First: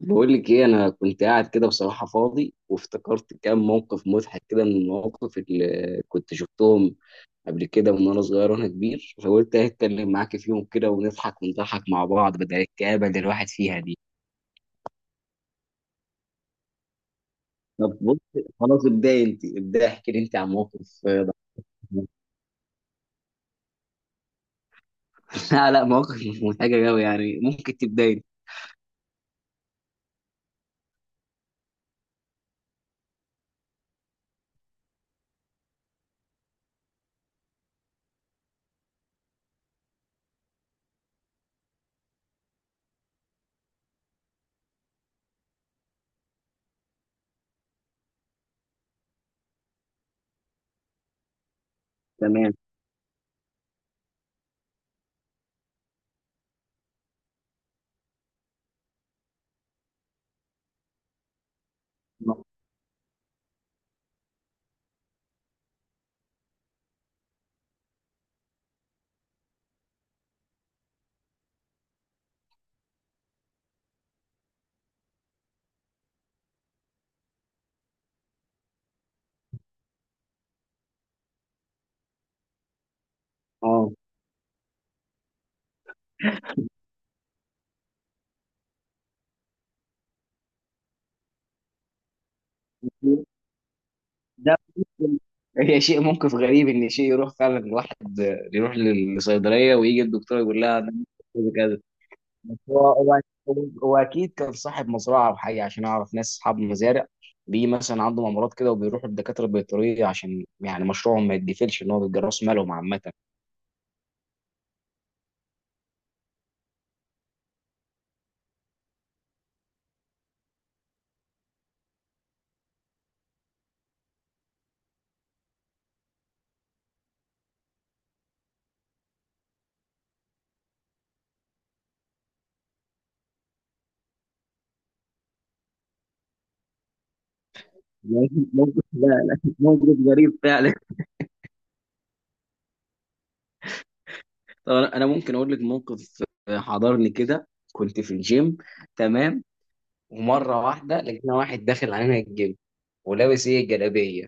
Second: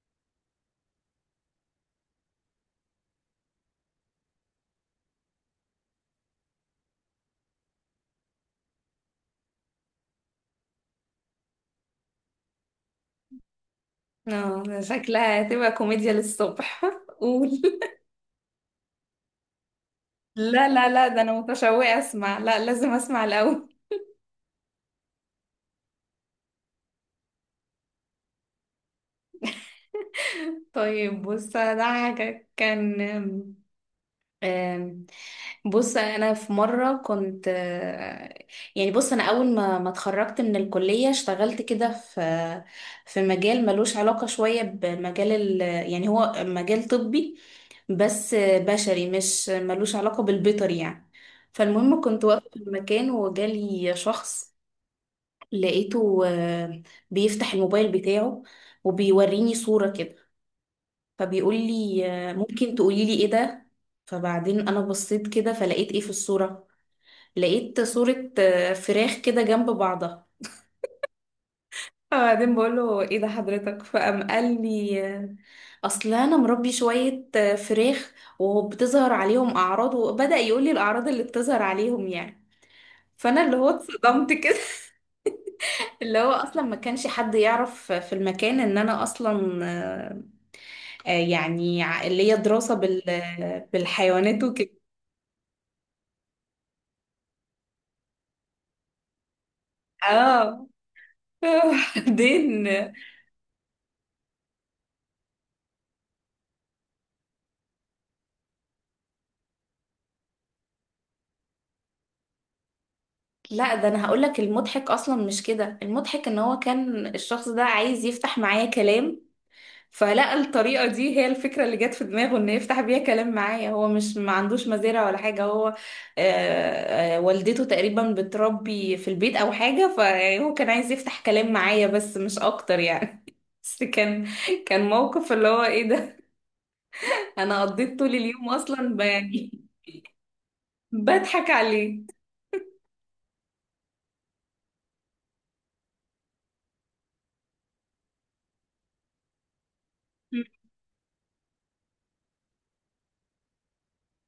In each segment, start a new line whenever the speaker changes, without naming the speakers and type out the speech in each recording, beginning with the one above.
بقول لك ايه، انا كنت قاعد كده بصراحه فاضي وافتكرت كام موقف مضحك كده من المواقف اللي كنت شفتهم قبل كده، من وانا صغير وانا كبير. فقلت اتكلم معاك فيهم كده ونضحك ونضحك مع بعض بدل الكآبه اللي الواحد فيها دي.
اه، شكلها هتبقى كوميديا للصبح. قول.
طب بص، خلاص ابداي انت، ابداي احكي لي انت عن
لا لا
موقف.
لا، ده انا متشوقة
ضحك.
اسمع. لا، لازم اسمع الاول.
لا لا، موقف مش مضحكه قوي يعني، ممكن تبداي انت.
طيب بص، ده حاجة كان آم، آم، بص انا في مرة كنت يعني. بص انا اول ما اتخرجت من الكلية اشتغلت كده في مجال ملوش علاقة شوية بمجال يعني، هو مجال طبي بس بشري مش ملوش علاقة بالبيطر يعني. فالمهم كنت واقفة
تمام.
في المكان وجالي شخص، لقيته بيفتح الموبايل بتاعه وبيوريني صورة كده فبيقول لي ممكن تقولي لي ايه ده. فبعدين انا بصيت كده فلقيت ايه في الصورة. لقيت صورة فراخ كده جنب بعضها. فبعدين بقول له ايه ده حضرتك، فقام قال لي اصل انا مربي شويه فراخ وبتظهر عليهم اعراض، وبدا يقول لي الاعراض اللي بتظهر عليهم يعني. فانا اللي هو
اه،
اتصدمت كده. اللي هو اصلا ما كانش حد يعرف في المكان ان انا اصلا يعني اللي هي دراسه بالحيوانات
ده
وكده.
ممكن. هي شيء، موقف غريب ان شيء يروح فعلا، واحد يروح للصيدليه ويجي الدكتور يقول
اه.
لها أنا عندي كذا. بس
بعدين
هو اكيد كان صاحب مزرعه او حاجه، عشان اعرف ناس اصحاب مزارع بيجي مثلا عندهم امراض كده وبيروحوا للدكاتره البيطريه عشان يعني مشروعهم ما يتقفلش، ان هو بيبقى راس مالهم عامه.
لا، ده انا هقول لك المضحك اصلا مش كده. المضحك ان هو كان الشخص ده عايز يفتح معايا كلام، فلقى الطريقة دي هي الفكرة اللي جت في دماغه ان يفتح بيها كلام معايا. هو مش ما عندوش مزارع ولا حاجة. هو والدته تقريبا بتربي في البيت او حاجة، فهو كان عايز يفتح كلام معايا بس مش اكتر يعني. بس كان موقف اللي هو ايه ده. انا قضيت طول
ممكن
اليوم
ممكن
اصلا
لا لا،
يعني
موقف غريب فعلا.
بضحك عليه.
طب انا ممكن اقول لك موقف حضرني كده. كنت في الجيم، تمام، ومره واحده لقينا واحد داخل علينا الجيم، ولابس ايه الجلابيه.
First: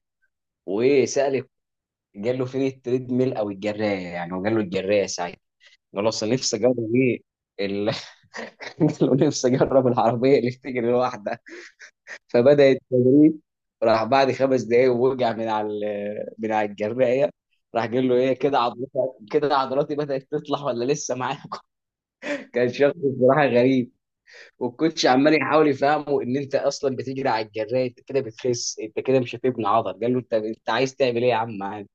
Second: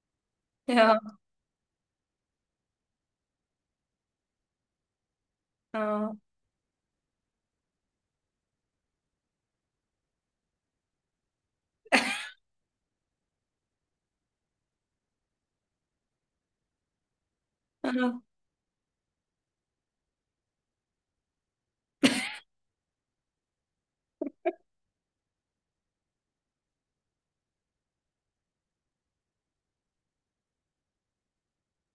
وايه
اه،
سأل، قال له فين التريد ميل او الجرايه يعني، وقال له الجرايه ساعتها. قال له
اه،
اصل نفسي اجرب ايه ال... قال له نفسي اجرب العربيه اللي بتجري لوحدها. فبدا التدريب. راح بعد خمس دقايق ووقع من على من على الجرايه. راح قال له
آه.
ايه، كده عضلاتي كده عضلاتي بدات تطلع ولا لسه معاك؟ كان شخص بصراحه غريب. والكوتش عمال يحاول يفهمه ان انت اصلا بتجري على الجرايه، انت كده بتخس، انت كده مش هتبني عضل. قال له انت عايز تعمل ايه يا عم؟ عادي.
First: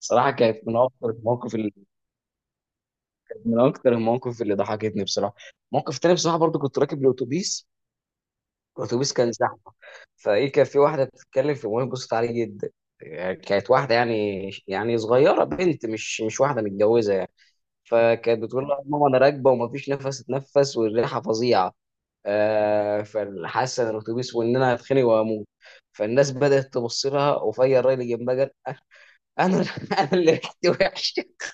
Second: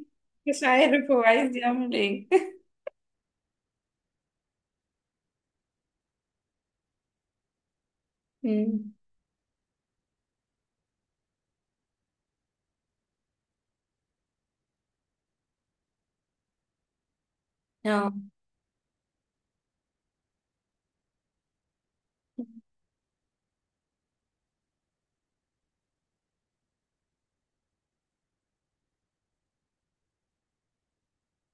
صراحه كانت
مش
من
عارف
اكتر
هو
المواقف
عايز
اللي،
يعمل ايه.
من اكتر المواقف اللي ضحكتني بصراحه. موقف تاني بصراحه برضو، كنت راكب الاتوبيس، الاتوبيس كان زحمه، فايه كان في واحده بتتكلم في الموبايل، بصت عليه جدا يعني. كانت واحده يعني، صغيره، بنت، مش واحده متجوزه يعني.
اه،
فكانت بتقول لها ماما انا راكبه ومفيش نفس اتنفس، والريحه فظيعه، فحاسه ان الاتوبيس، وان انا هتخنق واموت. فالناس بدات تبص لها، وفيا الراجل اللي جنبها قال انا، انا اللي ريحتي وحشه؟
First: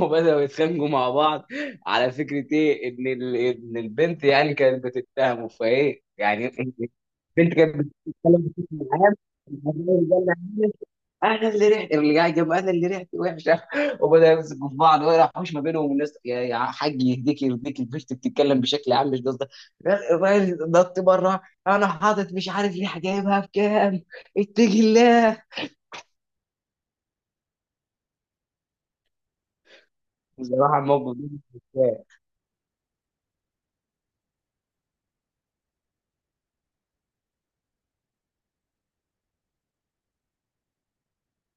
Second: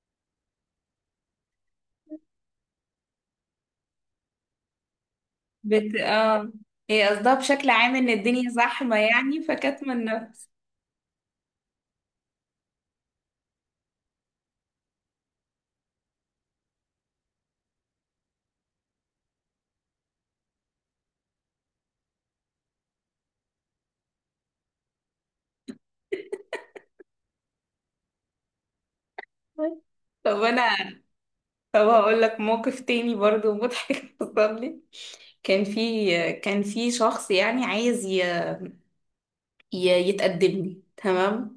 وبداوا يتخانقوا مع بعض. على فكره، ايه ان ان البنت يعني كانت بتتهمه فايه يعني.
اه، هي قصدها
البنت
بشكل
كانت بتتكلم
عام ان الدنيا
بشكل
زحمة
عام.
يعني فكاتمة النفس.
انا اللي ريحتي؟ اللي قاعد جنب انا اللي ريحتي وحشه؟ وبدا يمسكوا في بعض ولا حوش ما بينهم، والناس يا يا حاج يهديك يهديك، البنت بتتكلم بشكل عام، مش قصدك. الراجل نط بره، انا حاطط مش عارف ليه، جايبها بكام، اتقي الله.
طب انا
بصراحه الموقف ده مش
طب
متخيل.
هقول لك موقف تاني برضو مضحك حصل لي. كان في شخص يعني عايز يتقدم لي، تمام.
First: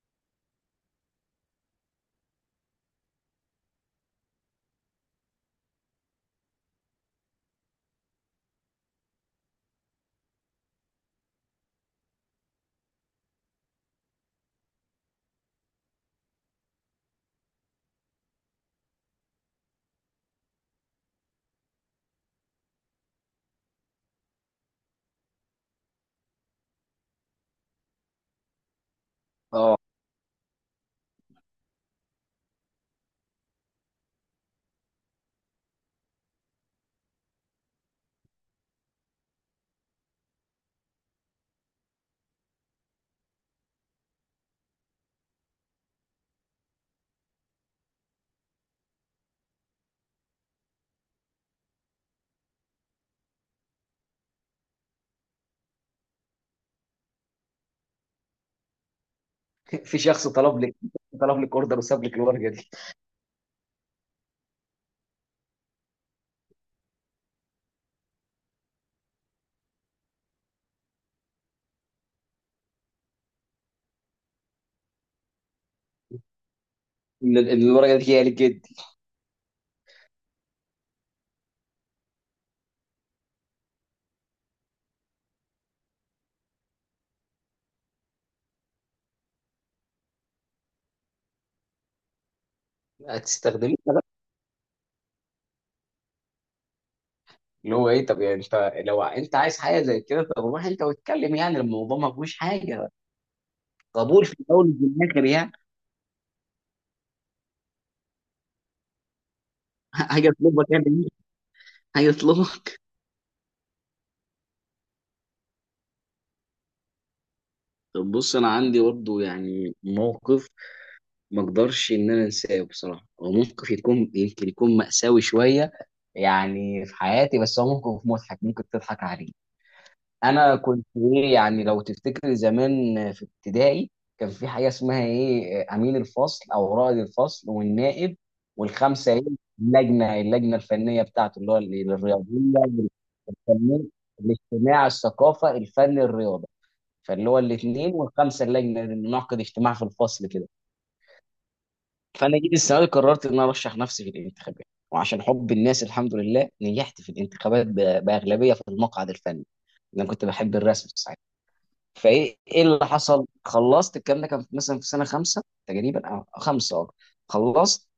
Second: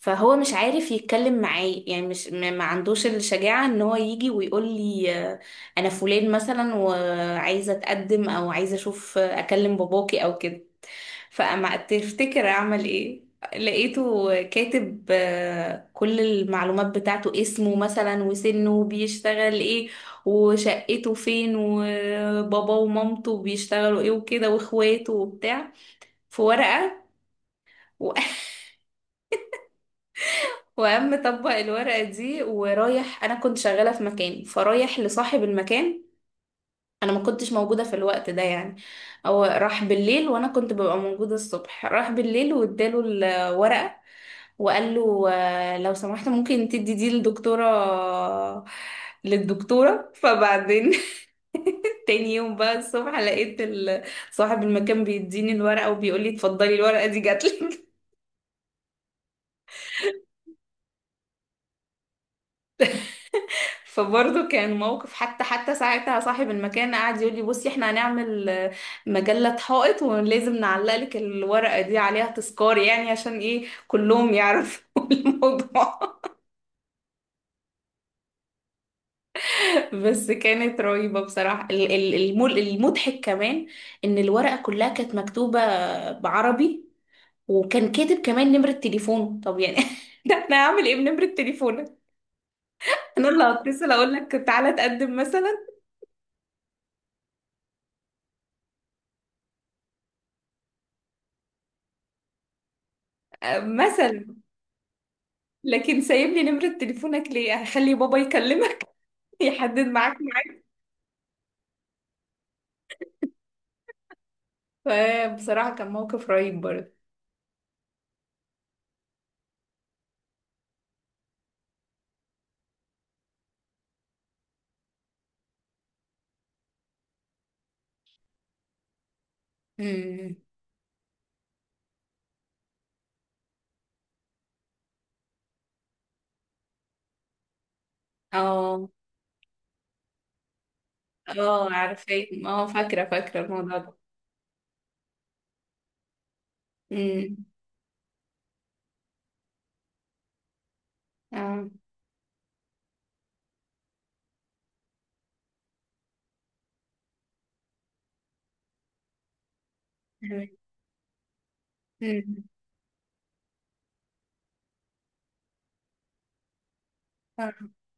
فهو مش عارف يتكلم معايا يعني مش ما عندوش الشجاعة ان هو يجي ويقول لي انا فلان مثلا وعايزة اتقدم، او عايزة اشوف اكلم باباكي او كده. فاما تفتكر اعمل ايه؟ لقيته كاتب كل المعلومات بتاعته، اسمه مثلا وسنه وبيشتغل ايه وشقته فين وبابا ومامته بيشتغلوا ايه وكده واخواته وبتاع، في ورقة. و...
اه،
وقام طبق الورقة دي ورايح. أنا كنت شغالة في مكان فرايح لصاحب المكان. أنا ما كنتش موجودة في الوقت ده يعني، هو راح بالليل وأنا كنت ببقى موجودة الصبح. راح بالليل واداله الورقة وقال له لو سمحت ممكن تدي دي للدكتورة. فبعدين تاني يوم بقى الصبح لقيت صاحب المكان بيديني الورقة وبيقول لي اتفضلي، الورقة دي جاتلك.
في شخص طلب لك اوردر وساب لك الورقه دي.
فبرضه كان موقف. حتى ساعتها صاحب المكان قعد يقول لي بصي احنا هنعمل مجلة حائط، ولازم نعلق لك الورقة دي عليها تذكار يعني عشان ايه كلهم يعرفوا الموضوع.
الورقه دي هي لجدي؟
بس كانت رهيبة بصراحة. المضحك كمان إن الورقة كلها كانت مكتوبة بعربي، وكان كاتب كمان نمرة تليفونه. طب يعني ده احنا هعمل ايه بنمرة تليفونك؟ انا اللي
هتستخدميها؟
هتصل اقول لك تعالى تقدم مثلا؟
اللي هو ايه؟ طب يعني انت، لو انت عايز حاجه زي كده، طب روح انت واتكلم، يعني الموضوع ما فيهوش حاجه،
مثلا
قبول في الاول وفي الاخر يعني.
لكن سايب لي نمرة تليفونك ليه؟ هخلي بابا يكلمك يحدد معاك.
هيطلبك يعني هيطلبك
فبصراحة كان موقف رهيب برضه.
طب بص، انا عندي برضه يعني موقف ما اقدرش ان انا انساه بصراحه. هو موقف يكون يمكن يكون مأساوي شويه يعني في حياتي، بس هو موقف مضحك ممكن تضحك عليه.
امم
انا كنت ايه يعني؟ لو تفتكر زمان في ابتدائي، كان في حاجه اسمها ايه امين الفصل او رائد الفصل والنائب،
اه،
والخمسه ايه، اللجنه الفنيه بتاعته اللي هو
اه، عارفة. اه،
الرياضيه
فاكرة فاكرة الموضوع
والفنيه،
ده.
الاجتماع، الثقافه، الفن الرياضي. فاللي هو
امم
الاثنين والخمسه اللجنه ننعقد اجتماع في الفصل كده.
اه،
فانا جيت السنه دي قررت ان انا ارشح نفسي في الانتخابات، وعشان حب الناس الحمد لله نجحت في الانتخابات باغلبيه في المقعد الفني. انا كنت
تمام.
بحب الرسم ساعتها. فايه
مم.
ايه اللي حصل؟ خلصت، الكلام ده كان مثلا في سنه خمسه تقريبا او خمسه، اه، خلصت،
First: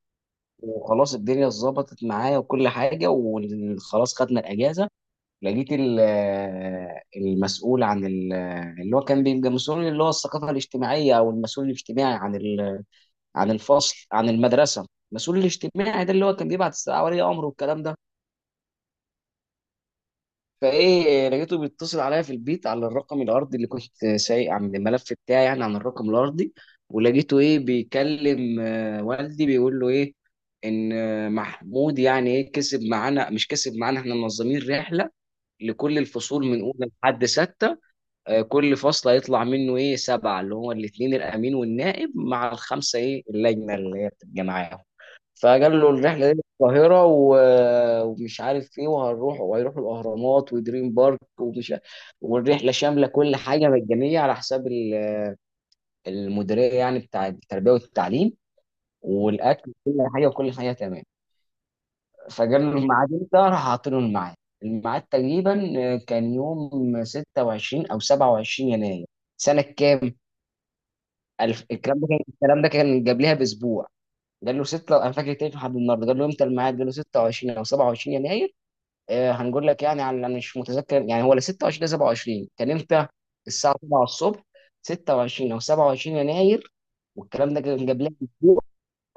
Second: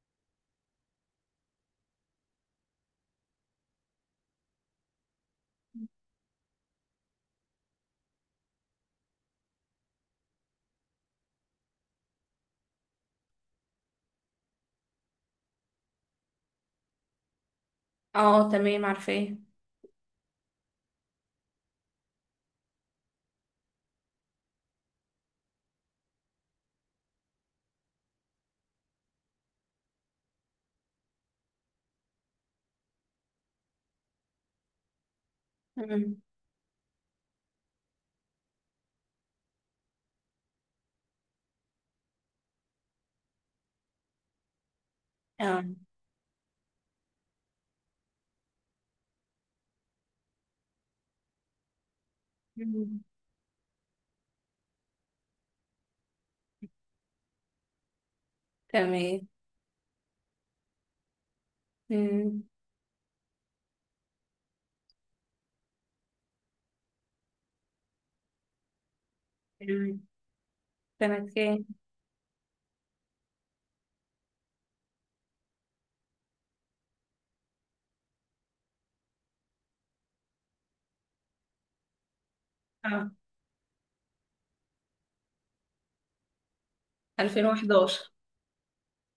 وخلاص الدنيا اتظبطت معايا وكل حاجه، وخلاص خدنا الاجازه. لقيت المسؤول عن اللي هو كان بيبقى مسؤول، اللي هو الثقافة الاجتماعية أو المسؤول الاجتماعي عن عن الفصل، عن المدرسة. المسؤول الاجتماعي ده اللي هو كان بيبعت الساعة ولي أمره والكلام ده.
اه، تمام عارفاه.
فإيه، لقيته بيتصل عليا في البيت على الرقم الأرضي اللي كنت سايق عن الملف بتاعي يعني، عن الرقم الأرضي. ولقيته إيه بيكلم والدي، بيقول له إيه إن محمود يعني إيه كسب معانا، مش كسب معانا، إحنا منظمين رحلة لكل
مم.
الفصول من أولى لحد ستة. كل فصل هيطلع منه ايه سبعه، اللي هو الاثنين الامين والنائب مع الخمسه ايه اللجنه اللي هي بتبقى معاهم.
اه.
فقال له الرحله دي القاهره ومش عارف ايه، وهنروح وهيروحوا الاهرامات ودريم بارك ومش والرحله
مم.
شامله كل حاجه، مجانيه على حساب المديريه يعني بتاع التربيه والتعليم،
تمام.
والاكل وكل حاجه، وكل حاجه تمام.
مم.
فقال له الميعاد امتى؟ راح حاطين له الميعاد. الميعاد تقريبا كان يوم 26 او 27 يناير. سنة
تمام.
كام؟
سنة كام؟
الكلام ده كان قبلها باسبوع. قال له ستة، انا فاكر تاني لحد النهارده، قال له امتى الميعاد؟ قال له 26 او 27 يناير. آه، هنقول لك يعني، على انا مش متذكر يعني هو لا 26 لا 27 كان امتى.
اه،
الساعه 7 الصبح، 26 او 27 يناير. والكلام ده كان قبلها
2011.
باسبوع.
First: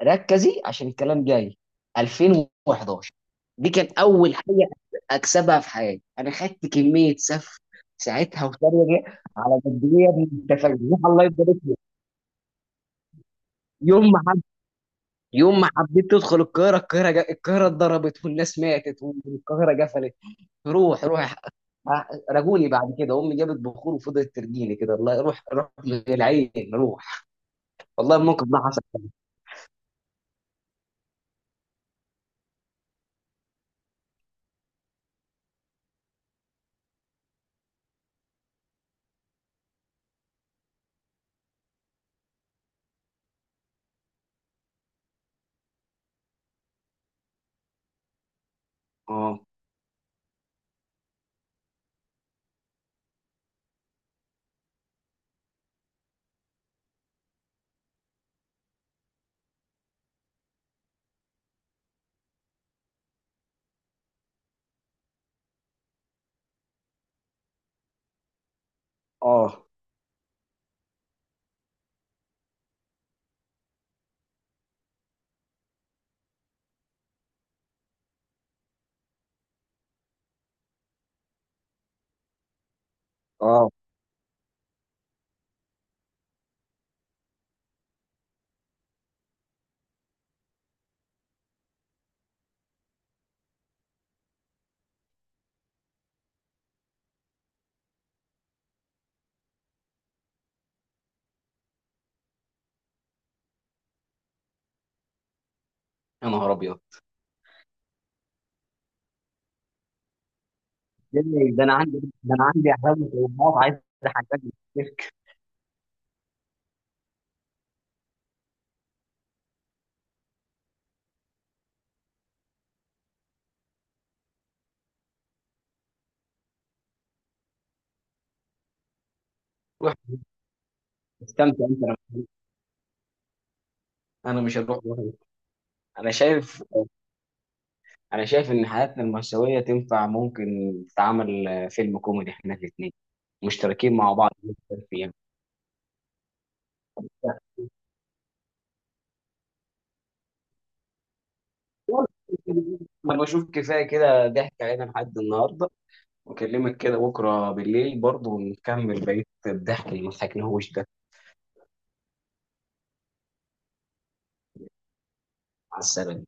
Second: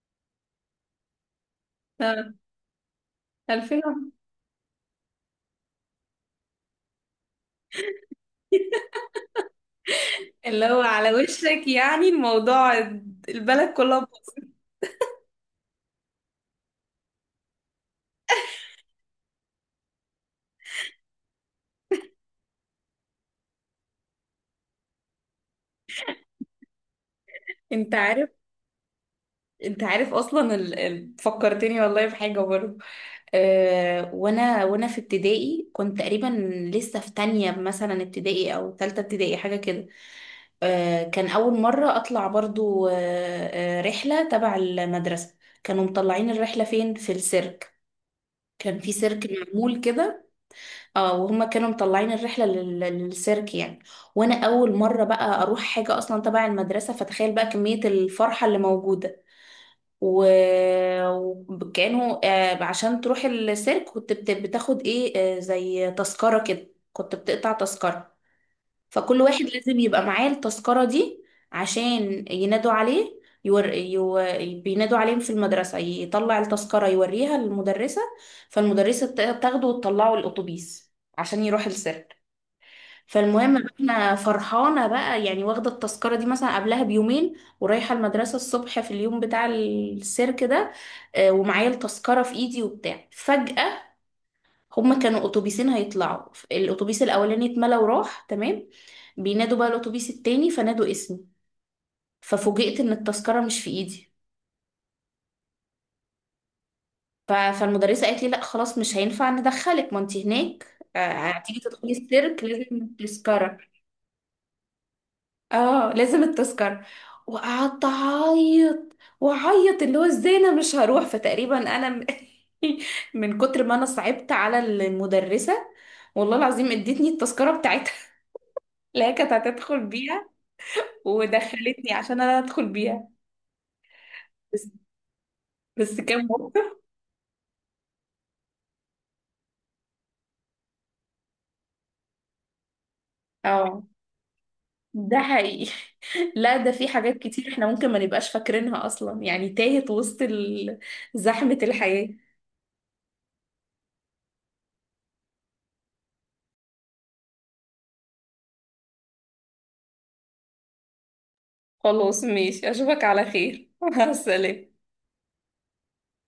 ركزي عشان الكلام جاي.
اه،
2011. دي
2000.
كان اول حاجه اكسبها في حياتي. انا خدت كميه سف ساعتها وتريقه، على قد ايه يا ابني انت
اللي هو
فاهم،
على
الله يبارك
وشك
لك.
يعني الموضوع. البلد كلها
يوم ما
باظت.
يوم ما حبيت تدخل القاهرة، القاهرة القاهرة اتضربت، والناس ماتت، والقاهرة قفلت. روح روح. رجوني بعد كده، أمي جابت بخور وفضلت ترجيني كده الله، روح روح من العين روح.
انت
والله
عارف.
الموقف ده حصل.
اصلا فكرتني والله بحاجه برضه. وانا في ابتدائي كنت تقريبا لسه في تانية مثلا ابتدائي او تالتة ابتدائي حاجه كده. كان اول مره اطلع برضو رحله تبع المدرسه. كانوا مطلعين الرحله فين؟ في السيرك. كان في سيرك
اه،
معمول كده. اه، وهما كانوا مطلعين الرحله للسيرك يعني. وانا اول مره بقى اروح حاجه اصلا تبع المدرسه، فتخيل بقى كميه الفرحه اللي موجوده. و... وكانه عشان تروح السيرك كنت بتاخد ايه زي تذكرة كده. كنت بتقطع تذكرة، فكل واحد
اه،
لازم يبقى معاه التذكرة دي عشان ينادوا عليه. يور... يو... بينادوا عليهم في المدرسة، يطلع التذكرة يوريها للمدرسة. فالمدرسة تاخده وتطلعه الأتوبيس عشان يروح السيرك. فالمهم
اه،
بقى انا فرحانه بقى يعني واخده التذكره دي مثلا قبلها بيومين. ورايحه المدرسه الصبح في اليوم بتاع السيرك ده. ومعايا التذكره في ايدي وبتاع. فجاه هما كانوا اتوبيسين هيطلعوا. الاتوبيس الاولاني اتملى وراح، تمام. بينادوا بقى الاتوبيس التاني، فنادوا اسمي. ففوجئت ان التذكره مش في ايدي.
يا نهار أبيض.
فالمدرسه قالت لي لا خلاص مش هينفع ندخلك، ما انت هناك
ده
هتيجي
ده أنا
تدخلي
عندي ده أنا
السيرك
عندي
لازم
عزاوي،
التذكره.
طموحات، عايز أحقق.
اه، لازم التذكرة. وقعدت اعيط واعيط اللي هو ازاي انا مش هروح. فتقريبا انا من كتر ما انا صعبت على المدرسة، والله العظيم ادتني التذكرة بتاعتها اللي هي كانت هتدخل
روح
بيها.
استمتع أنت،
ودخلتني عشان انا ادخل بيها.
أنا مش
بس
هروح، أنا مش هروح.
بس
أنا
كان
شايف،
موقف.
انا شايف ان حياتنا المأساوية تنفع ممكن تتعمل فيلم كوميدي، احنا الاثنين
اه،
مشتركين مع بعض جداً فيها.
ده حقيقي. لا، ده في حاجات كتير احنا ممكن ما نبقاش فاكرينها اصلا يعني تاهت وسط زحمة الحياة.
انا بشوف كفاية كده ضحك علينا لحد النهاردة، واكلمك كده بكرة بالليل برضه ونكمل بقية الضحك اللي ما ضحكناهوش ده.
خلاص، ماشي، اشوفك على خير. مع السلامة.
على السلامة.